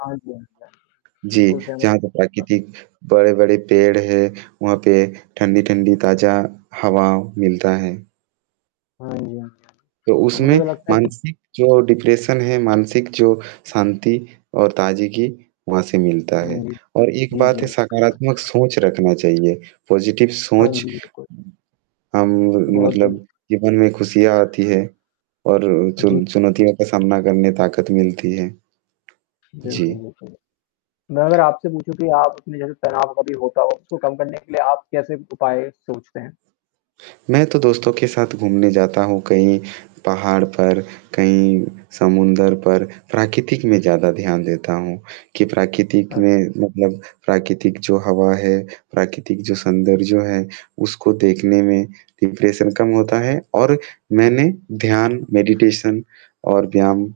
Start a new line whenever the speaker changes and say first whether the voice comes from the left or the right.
left: हाँ जी, हाँ जी,
right: जी,
left: बिल्कुल, सहमत।
right: जहाँ पे प्राकृतिक बड़े-बड़े पेड़ हैं, वहाँ पे ठंडी-ठंडी ताज़ा हवा मिलता है।
left: हाँ जी, हाँ जी,
right: तो
left: तो मुझे
right: उसमें
left: तो लगता है कि
right: मानसिक जो डिप्रेशन है, मानसिक जो शांति और ताज़गी वहाँ से मिलता है
left: हुँ,
right: और एक
left: जी, जी,
right: बात है
left: जी।
right: सकारात्मक सोच रखना चाहिए, पाज़िटिव
left: हाँ
right: सोच
left: जी, बिल्कुल।
right: अम,
left: बहुत
right: मतलब
left: जल्द
right: जीवन में खुशियाँ आती हैं और
left: जी।
right: चुन चुनौतियों का सामना करने ताकत मिलती है। जी।
left: बिल्कुल, बिल्कुल, मैं अगर आपसे पूछूँ कि आप अपने जैसे तनाव कभी होता हो उसको कम करने के लिए आप कैसे उपाय सोचते हैं?
right: मैं तो दोस्तों के साथ घूमने जाता हूँ कहीं पहाड़ पर, कहीं समुद्र पर प्राकृतिक में ज़्यादा ध्यान देता हूँ कि प्राकृतिक
left: [unintelligible]
right: में मतलब प्राकृतिक जो हवा है, प्राकृतिक जो सौन्दर्य जो है उसको देखने में डिप्रेशन कम होता है और मैंने ध्यान, मेडिटेशन और व्यायाम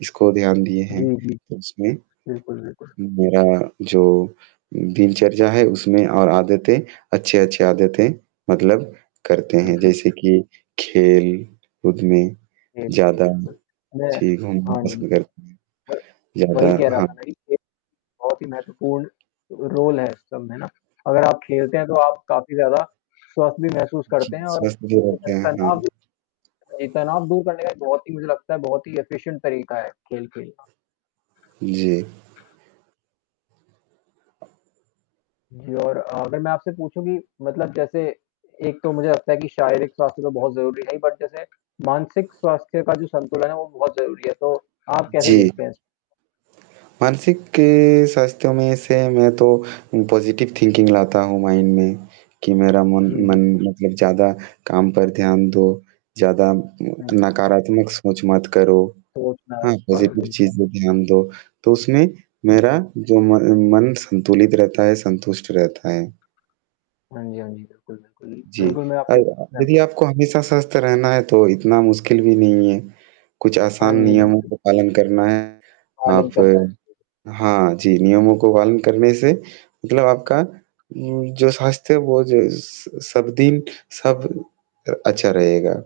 right: इसको ध्यान दिए हैं,
left: जी, जी,
right: तो इसमे
left: बिल्कुल, बिल्कुल।
right: मेरा जो दिनचर्या है उसमें और आदतें अच्छी-अच्छी आदतें मतलब करते
left: जी,
right: हैं
left: जी।
right: जैसे कि खेल-कूद में
left: जी, जी,
right: ज़्यादा
left: बिल्कुल। मैं
right: जी, घूमना
left: हाँ जी,
right: पसंद करते हैं,
left: व वही
right: ज़्यादा
left: कह रहा
right: हाँ।
left: था मैं कि बहुत ही महत्वपूर्ण रोल है इस सब में ना अगर आप खेलते हैं तो आप काफ़ी ज़्यादा स्वस्थ भी महसूस
right: जी,
left: करते हैं और
right: स्वस्थ भी हो
left: जो है
right: गया है,
left: तनाब
right: हाँ।
left: भी ये तनाव दूर करने का ये बहुत ही मुझे लगता है बहुत ही एफ़िशिएंट तरीक़ा है खेलना।
right: जी।
left: जी और अगर मैं आपसे पूछूँ कि मतलब जैसे एक तो मुझे लगता है कि शारीरिक स्वास्थ्य तो बहुत ज़रूरी है, बट जैसे मानसिक स्वास्थ्य का जो संतुलन है वो बहुत ज़रूरी है, तो आप कैसे
right: जी।
left: देखते हैं इस?
right: मानसिक स्वास्थ्यों में से मैं तो पाज़िटिव थिंकिंग लाता हूँ माइंड में कि मेरा मन
left: जी,
right: मन
left: बिल्कुल।
right: मतलब ज़्यादा काम पर ध्यान दो ज़्यादा
left: हाँ जी।
right: नकारात्मक सोच मत करो
left: सोच ना आए
right: हाँ,
left: पाए
right: पाज़िटिव
left: बिल्कुल।
right: चीज़ों का ध्यान दो, तो उसमें
left: हाँ जी।
right: मेरा जो म मन संतुलित रहता है, संतुष्ट रहता है।
left: हाँ जी, हाँ जी, बिल्कुल, बिल्कुल,
right: जी,
left: बिल्कुल, मैं
right: और
left: आपकी बात
right: हाँ,
left: से सहमत
right: यदि आपको हमेशा स्वस्थ रहना है तो इतना मुश्किल भी नहीं है। कुछ
left: हाँ
right: आसान
left: जी,
right: नियमों
left: बिल्कुल।
right: का पालन करना है
left: पालन
right: आप
left: करना है।
right: हाँ जी नियमों को पालन करने से मतलब आपका उम, जो साथ से वो ज स सब दिन सब अ, अच्छा रहेगा।